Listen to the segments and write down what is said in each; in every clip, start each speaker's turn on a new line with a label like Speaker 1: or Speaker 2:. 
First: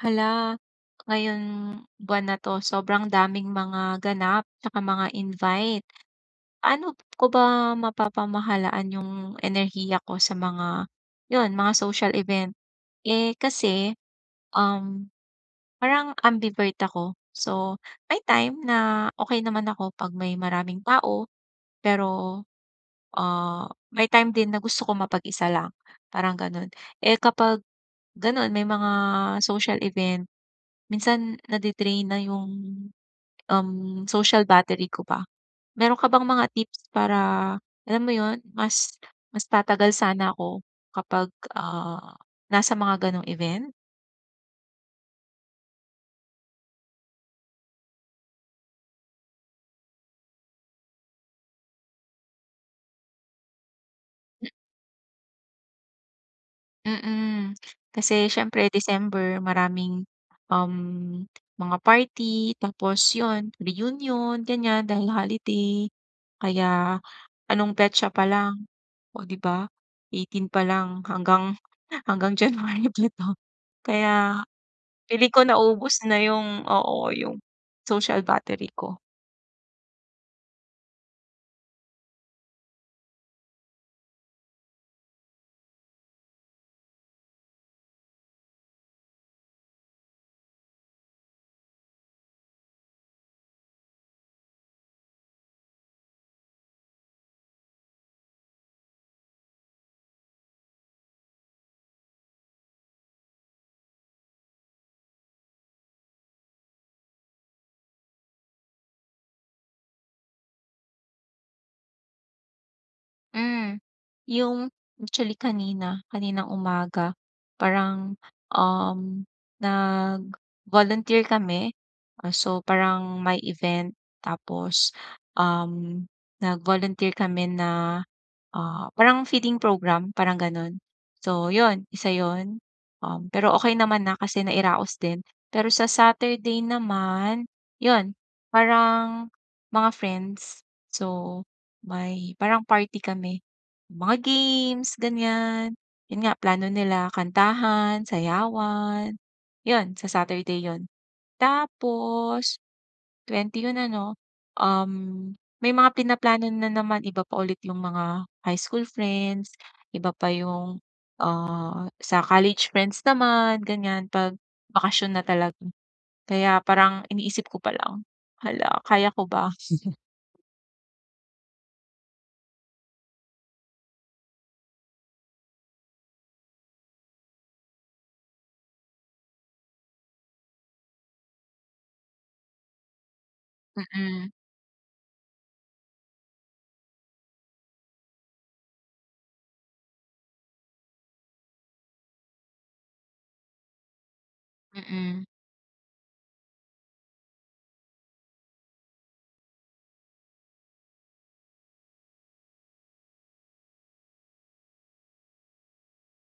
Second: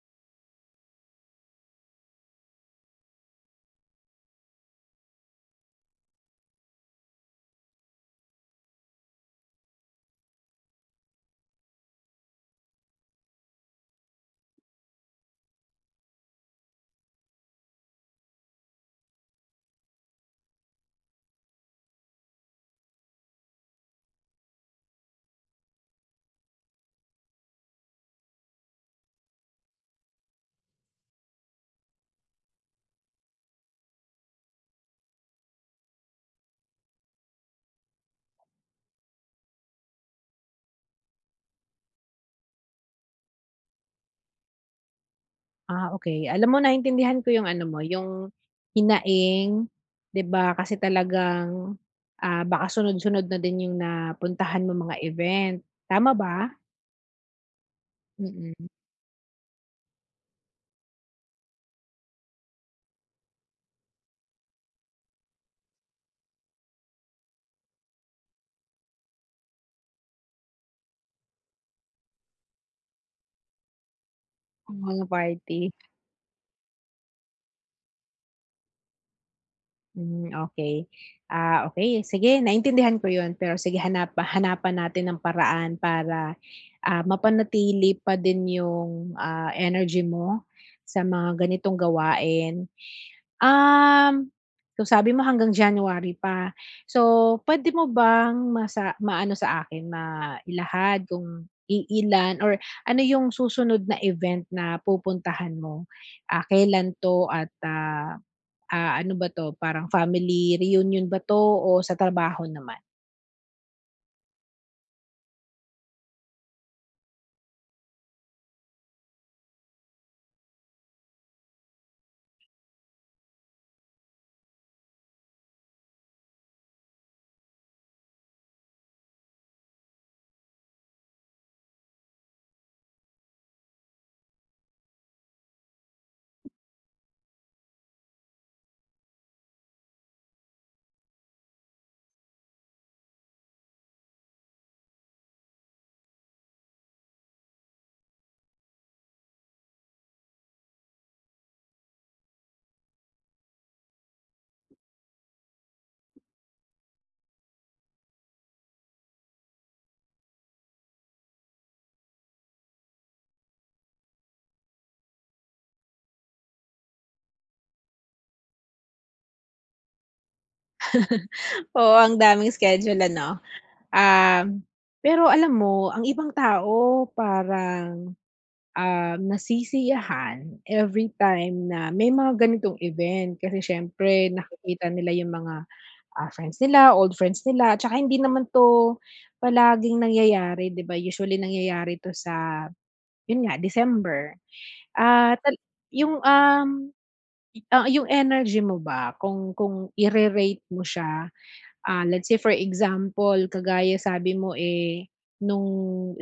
Speaker 1: Hala, ngayong buwan na 'to sobrang daming mga ganap tsaka mga invite. Ano ko ba mapapamahalaan yung enerhiya ko sa mga social event? Eh, kasi, um, parang ambivert ako. So, may time na okay naman ako 'pag may maraming tao. Pero, ah, may time din na gusto ko mapag-isa lang, parang gano'n. Eh, kapag gano'n may mga social event, minsan nade-drain na yung, social battery ko ba. Meron ka bang mga tips para alam mo 'yun, mas mas tatagal sana ako kapag, ah, nasa mga gano'ng event?
Speaker 2: Okey. Alam mo naintindihan ko yung ano mo, yung hinaing, 'di ba? Kasi talagang, baka sunod-sunod na din yung napuntahan mong mga event, tama ba?
Speaker 1: Mm, kasi
Speaker 2: Mm,
Speaker 1: siyempre December maraming, um, mga party tapos yun reunion ganyan dahil holiday kaya anong petsa pa lang, oh, 'di ba? 18 pa lang hanggang hanggang January pa 'to. Kaya
Speaker 2: mga
Speaker 1: feeling ko
Speaker 2: party.
Speaker 1: naubos na yung oo, yung social battery ko.
Speaker 2: Hmm, okey. Okey sige naintindihan ko yun. Pero sige hanap hanapan natin ng paraan para, mapanatili pa din yung, energy mo sa mga ganitong gawain. Um, so sabi mo hanggang January pa. So, puwede mo bang masa maano sa akin, mailahad kung iilan or ano yung susunod na event na pupuntahan mo? Kailan 'to at, ano ba 'to, parang family reunion ba 'to o sa trabaho naman?
Speaker 1: Hmm, yung actually kanina, kaninang umaga parang, um, nag-volunteer kami. So parang may event tapos, um, nag-volunteer kami na parang feeding program, parang gano'n. So 'yun, isa 'yun. Pero okay naman na kasi nairaos din. Pero sa Saturday naman, 'yun, parang mga friends. So may parang party kami, mga games, ganiyan. 'Yun nga, plano nila kantahan, sayawan, 'yun, sa Saturday 'yun. Tapos 20 yun ano, um, may mga pinaplano na naman iba pa ulit yung mga high school friends, iba pa yung, sa college friends naman ganyan 'pag bakasyon na talaga. Kaya parang iniisip ko pa lang, hala kaya ko ba?
Speaker 2: Oo, ang daming schedule ano. Um, pero alam mo ang ibang tao parang nasisiyahan every time na may mga ganitong event. Kasi
Speaker 1: Mm,
Speaker 2: siyempre nakikita nila yung mga, friends nila, old friends nila, tsaka hindi naman 'to palaging nangyayari, 'di ba? Usually nangyayari 'to sa, yun nga, December.
Speaker 1: mm,
Speaker 2: Ah, tal yung, yung energy mo ba kung ire-rate mo siya. Let's say for example, kagaya sabi mo, eh, nung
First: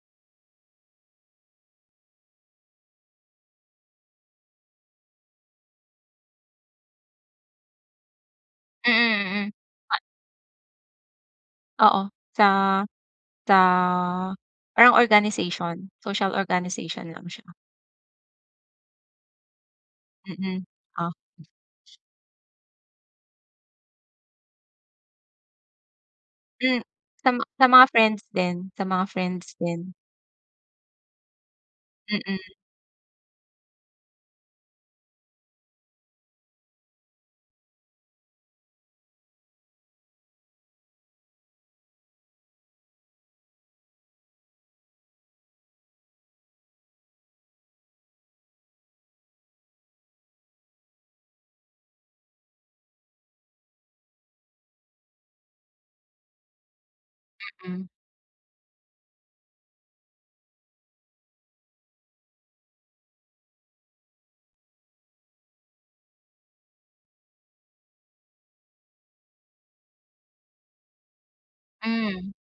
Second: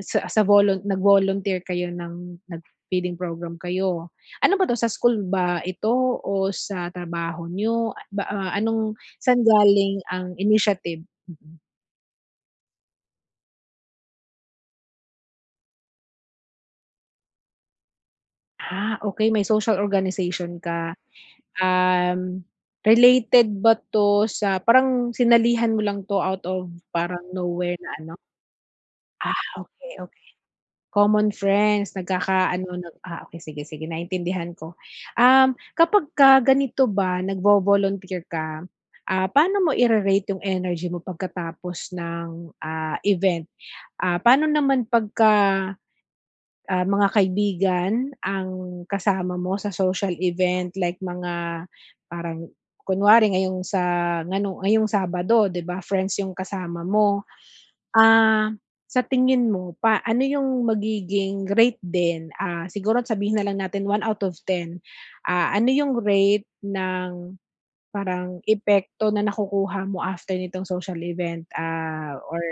Speaker 2: sa volun nag-volunteer kayo ng nag-feeding program kayo. Ano ba 'to, sa school ba ito o sa trabaho niyo?
Speaker 1: mm,
Speaker 2: Anong saan
Speaker 1: mm.
Speaker 2: galing ang initiative? Mm.
Speaker 1: Oo, sa sa parang organization, social organization lang siya.
Speaker 2: Okay may social organization
Speaker 1: Mm-mm.
Speaker 2: ka.
Speaker 1: Ah. Mm, oh.
Speaker 2: Um, related ba 'to sa parang sinalihan mo lang 'to out of
Speaker 1: Hmm,
Speaker 2: parang
Speaker 1: sa
Speaker 2: nowhere
Speaker 1: mga
Speaker 2: na ano?
Speaker 1: friends din,
Speaker 2: Ah, okay. Common friends,
Speaker 1: mm,
Speaker 2: nagkakaano okay sige, sige naintindihan ko. Kapagka ganito ba nagvo-volunteer ka, paano mo ire-rate yung energy mo pagkatapos ng, event? Paano naman pagka, mga kaibigan ang kasama mo sa social event like mga parang kunwari ngayong sa ngano ngayong Sabado 'di ba friends yung kasama mo.
Speaker 1: hmm.
Speaker 2: Ah, sa tingin mo pa ano yung magiging rate din, siguro sabihin na lang natin 1 out of 10. Ano yung rate ng parang epekto na nakukuha mo after nitong social event,
Speaker 1: Hmm,
Speaker 2: or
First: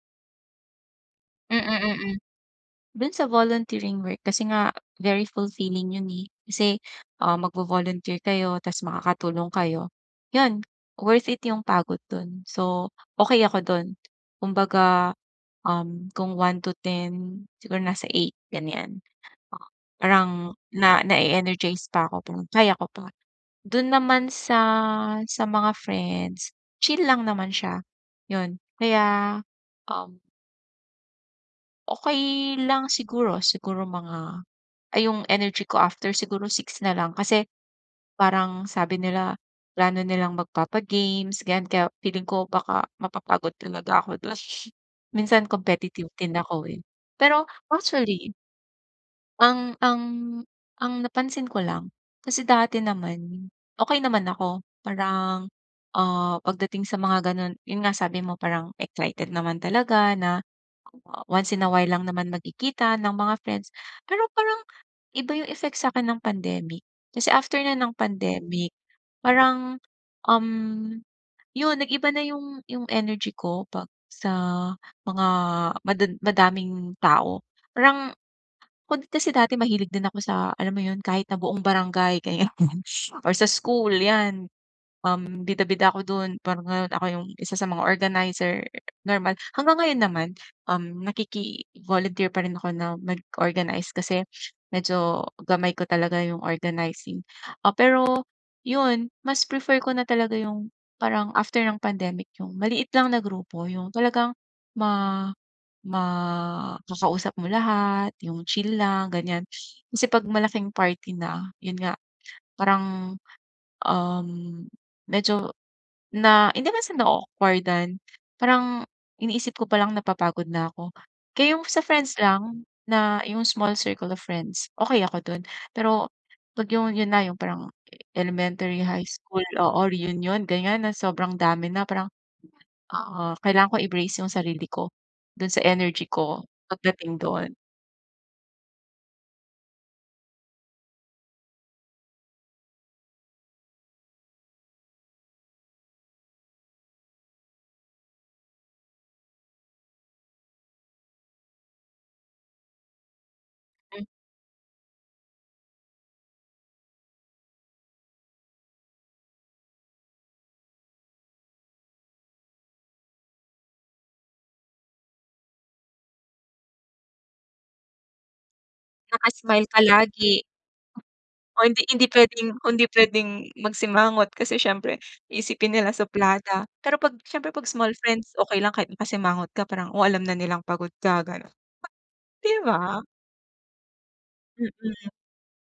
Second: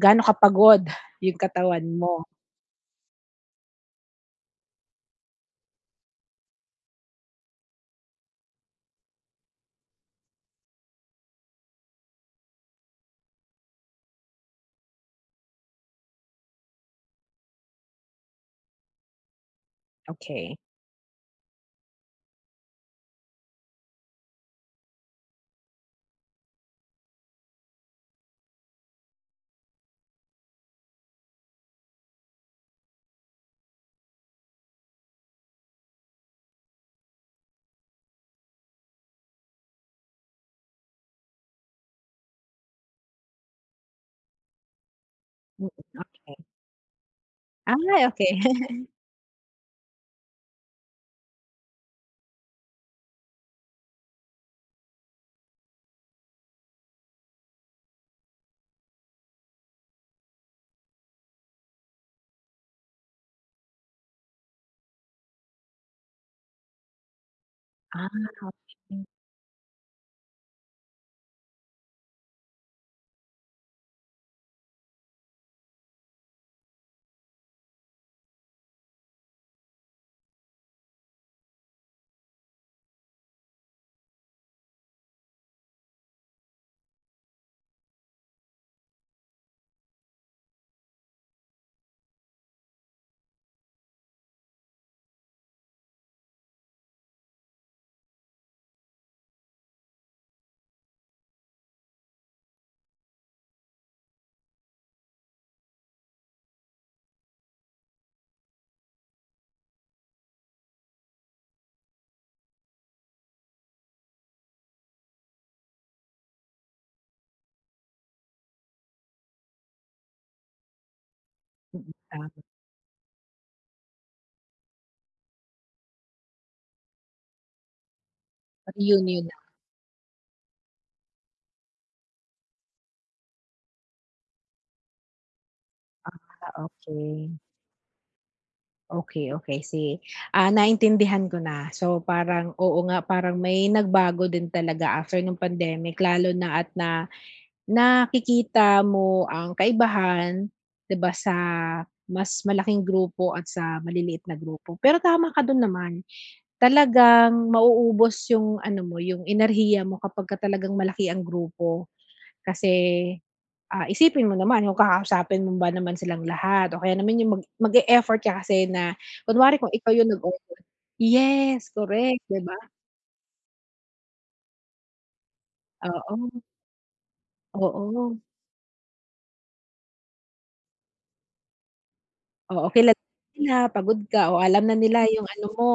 Speaker 2: gaano kapagod yung
Speaker 1: mm,
Speaker 2: katawan
Speaker 1: mm.
Speaker 2: mo?
Speaker 1: Dun sa volunteering work kasi nga very fulfilling yun, eh. Kasi, magvo-volunteer kayo ta's makakatulong kayo. Yun, worth it yung pagod dun. So, okey ako dun. Kumbaga, kung 1 to 10, siguro nasa eight, ganyan. Oo, parang
Speaker 2: Okay.
Speaker 1: na na-e-energize pa ako, parang kaya ko pa. Dun naman sa mga friends, chill lang naman siya, yun. Kaya, um okey lang siguro mga yung energy ko after siguro six na lang kasi parang sabi nila plano nilang magpapa-games ganyan kaya feeling ko baka mapapagod talaga ako dun. Minsan
Speaker 2: Mm,
Speaker 1: competitive din
Speaker 2: okey.
Speaker 1: ako, eh. Pero
Speaker 2: Ay okey.
Speaker 1: actually ang ang ang napansin ko lang, kasi dati naman, okey naman ako. Parang, pagdating sa mga gano'n, 'yun nga sabi mo parang excited naman talaga na, once in a while lang naman magkikita ng mga friends. Pero parang iba 'yung effect sa'kin ng pandemic. Kasi after na ng
Speaker 2: Ah,
Speaker 1: pandemic,
Speaker 2: okey.
Speaker 1: parang, um, 'yun nag-iba na 'yung energy ko 'pag sa mga madaming tao. Parang ako din kasi dati mahilig din ako sa alam mo yun, kahit na buong barangay kaya or sa school 'yan, bida-bida ako dun parang ngayon ako yung isa sa mga organizer normal. Hanggang ngayon naman, nakiki-volunteer pa rin ako na mag-organize kasi medyo gamay ko talaga yung organizing. Pero yun, mas prefer ko na talaga yung parang after ng pandemic yung maliit lang na grupo, yung talagang ma makakausap mo lahat, yung chill lang, ganyan. Kasi 'pag malaking party na, yun nga, parang, um, medyo na hindi man sa na-o-awkward-dan, parang iniisip ko palang napapagod na ako. Kaya yung sa friends
Speaker 2: Tama,
Speaker 1: lang na yung small circle of friends, okay ako dun. Pero 'pag yung parang elementary, high
Speaker 2: reunion na,
Speaker 1: school, o reunion, ganyan, na sobrang dami na, parang oo, kailangan ko i-brace yung sarili ko dun sa energy ko pagdating
Speaker 2: okay.
Speaker 1: doon.
Speaker 2: Okay, okay si. Naintindihan ko na. So, parang oo nga, parang may nagbago din talaga after nung pandemic lalo na at na nakikita mo ang kaibahan, 'di ba, sa mas malaking grupo at sa
Speaker 1: Hmm,
Speaker 2: maliliit na grupo. Pero tama ka dun naman, talagang mauubos yung ano mo, yung enerhiya mo kapagka talagang malaki ang grupo kasi isipin mo naman kung kakausapin mo ba naman silang lahat o kaya naman yung mag-e-effort ka kasi na kunwari
Speaker 1: Naka-smile
Speaker 2: kung
Speaker 1: ka
Speaker 2: ikaw yung
Speaker 1: lagi
Speaker 2: nag-order.
Speaker 1: o
Speaker 2: Yes,
Speaker 1: hindi
Speaker 2: correct, 'di ba?
Speaker 1: hindi puwedeng magsimangot kasi siyempre iisipin nila
Speaker 2: Oo,
Speaker 1: suplada. Pero 'pag siyempre 'pag small
Speaker 2: oo.
Speaker 1: friends, okey lang kahit nakasimangot ka parang, oh, alam na nilang pagod ka gano'n, 'di
Speaker 2: Oo, kilala
Speaker 1: ba?
Speaker 2: nila, pagod ka o alam na nila
Speaker 1: Mm,
Speaker 2: yung ano mo,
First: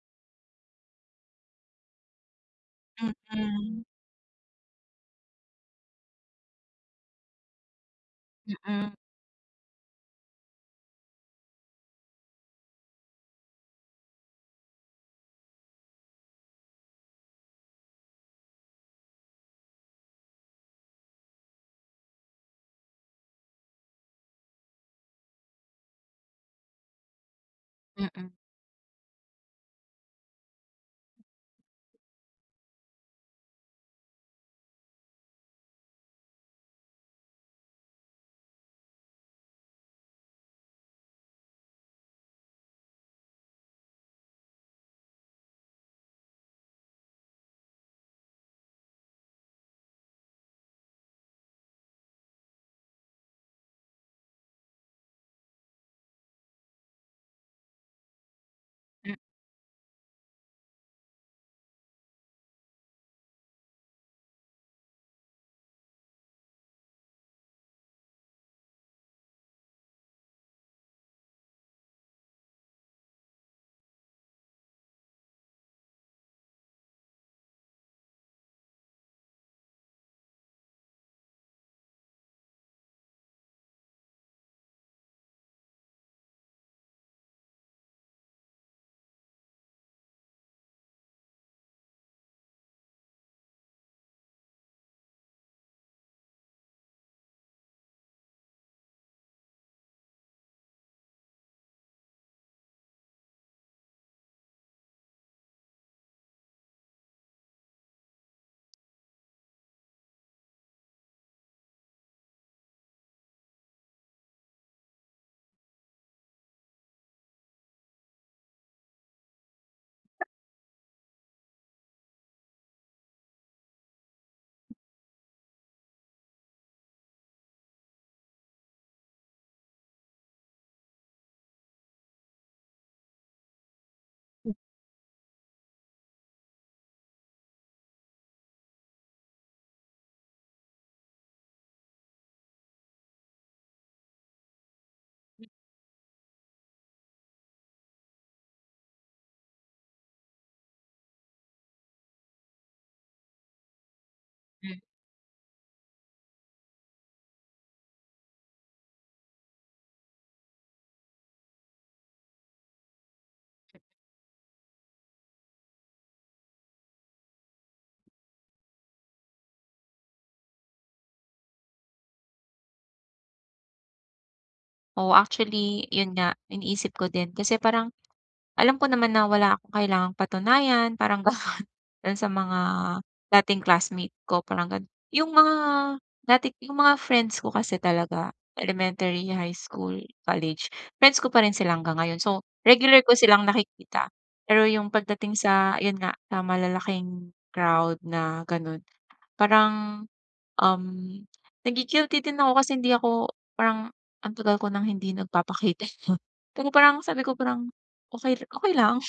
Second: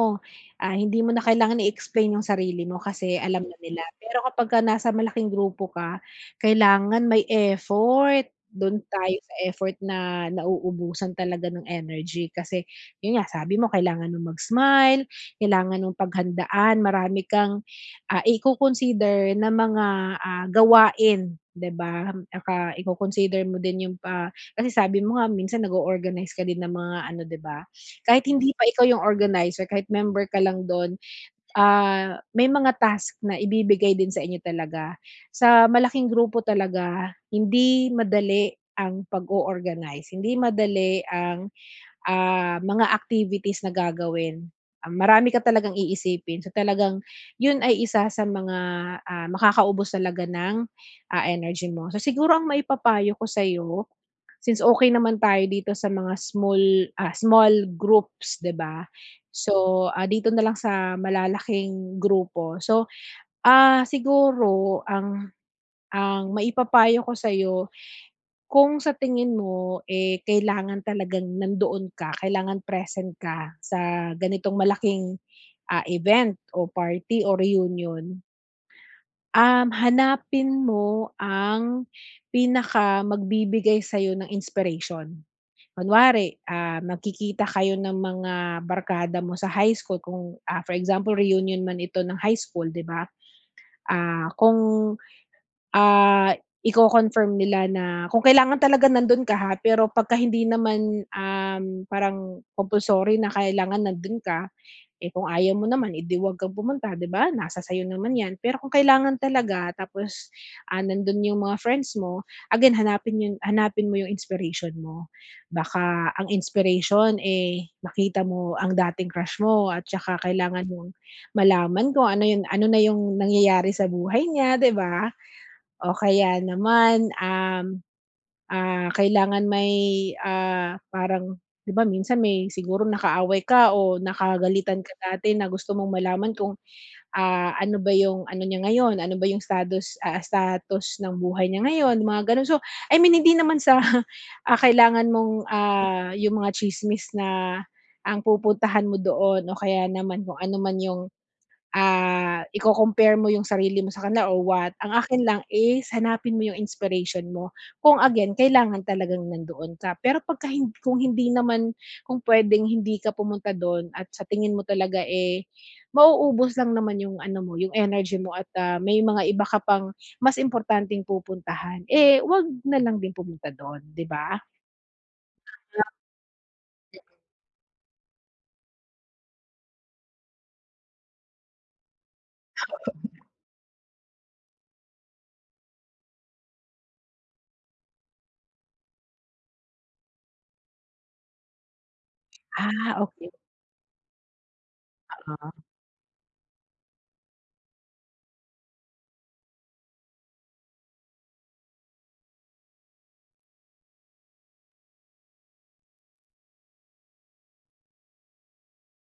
Speaker 2: hindi mo na kailangan i-explain yung sarili mo kasi alam na
Speaker 1: mm,
Speaker 2: nila. Pero kapagka nasa malaking grupo ka, kailangan may effort. Do'n
Speaker 1: mm,
Speaker 2: tayo sa effort na nauubusan talaga ng energy kasi 'yun nga, sabi mo kailangan mong mag-smile, kailangan mong paghandaan, marami kang, iko-consider na mga, gawain, 'di ba? Iko-consider mo din yung, kasi sabi mo nga minsan nag-o-organize ka din ng mga ano, 'di ba? Kahit
Speaker 1: mm,
Speaker 2: Hindi pa ikaw yung organizer, kahit member ka lang don may mga task na ibibigay din sa inyo talaga. Sa malaking grupo talaga, hindi madali ang pag-o-organize, hindi madali ang, mga activities na gagawin. Marami ka talagang iisipin. So, talagang yun ay isa sa mga, makakaubos talaga ng, energy mo. So, siguro ang maipapayo ko sa'yo, since okey naman tayo dito sa mga small, small groups, 'di ba?
Speaker 1: mm.
Speaker 2: So, dito na lang sa malalaking grupo. So, siguro ang maipapayo ko sa'yo, kung sa tingin mo, eh, kailangan talagang nandoon ka, kailangan present ka sa ganitong malaking, event o party o reunion, hanapin mo ang pinakamagbibigay sa'yo ng inspiration. Kunwari, magkikita kayo ng mga barkada mo sa high school kung, for example reunion man ito ng high school 'di ba? Kung, ah, iko-confirm nila na kung kailangan talaga nandun ka ha, pero pagka hindi naman, parang compulsory na kailangan nandun ka, eh, kung ayaw mo naman, eh, 'di 'wag kang pumunta, 'di ba? Nasa sa'yo naman 'yan. Pero kung kailangan talaga tapos, nandun yung mga friends mo, again hanapin mo yung inspiration mo. Baka ang inspiration, eh, nakita mo ang dating crush mo at saka kailangan mong malaman kung ano na yung nangyayari sa buhay niya, 'di ba? O kaya naman, kailangan may, parang 'di ba minsan may siguro nakaaway ka o nakagalitan ka dati na gusto mong malaman kung, ano ba yung ano niya ngayon, ano ba yung status, status ng buhay niya ngayon, mga gano'n. So, I mean hindi naman sa, kailangan mong, yung mga tsismis na ang pupuntahan mo doon o kaya naman kung ano man yung, iko-compare mo yung sarili mo sa kanila or what. Ang akin lang is hanapin mo yung inspiration mo. Kung again, kailangan talagang nandoon ka. Pero pagka hin kung hindi naman kung pwedeng hindi ka pumunta do'n at sa tingin mo talaga, eh, mauubos lang naman yung ano mo, yung energy mo at, may mga iba ka pang mas importanteng pupuntahan, eh, 'wag na lang din pumunta do'n, 'di ba?
Speaker 1: Oo, actually yun nga iniisip ko din kasi parang alam ko naman na wala akong kailangang patunayan parang dun sa mga dating classmate ko parang ganun. Yung mga dati yung mga friends ko kasi talaga elementary, high school, college, friends ko pa rin sila hanggang ngayon. So, regular ko
Speaker 2: Okey,
Speaker 1: silang nakikita. Pero yung pagdating
Speaker 2: oo.
Speaker 1: sa yun nga, sa malalaking crowd na ganun, parang, um, nagi-guilty din ako kasi hindi ako parang ang tagal ko nang hindi nagpapakita. Pero parang sabi ko parang, okay okay lang.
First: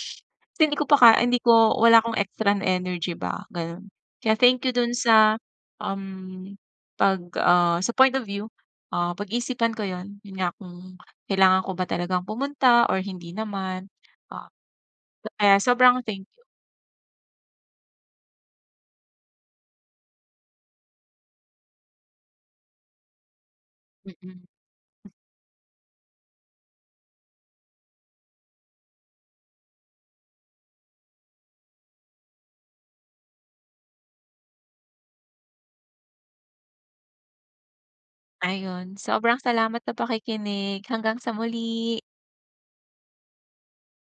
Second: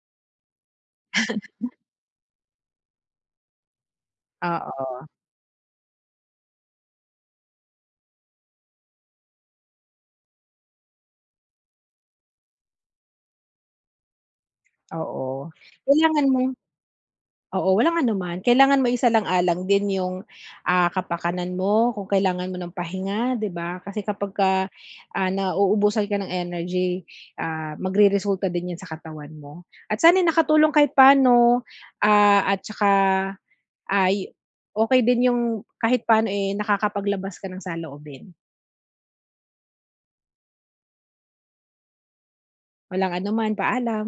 Speaker 1: Kasi hindi ko wala akong extra na energy ba, gano'n. Kaya thank you do'n
Speaker 2: Oo,
Speaker 1: sa, um, 'pag, sa point of view, pag-iisipan ko 'yon. 'Yon nga kung kailangan ko ba talagang pumunta or hindi naman. Ah,
Speaker 2: oo.
Speaker 1: kaya sobrang thank
Speaker 2: Kailangan mo.
Speaker 1: you.
Speaker 2: Oo, walang anuman. Kailangan maisalang-alang din yung, kapakanan mo, kung kailangan mo ng pahinga, 'di ba? Kasi
Speaker 1: Mm,
Speaker 2: kapagka, nauubusan ka ng energy, magreresulta din 'yan sa katawan mo. At sana'y nakatulong kahit paano, at tsaka ay okey din yung kahit paano, eh, nakakapaglabas ka ng saloobin.
Speaker 1: Ayun, sobrang salamat sa pakikinig. Hanggang sa muli.
Speaker 2: Walang anuman, paalam.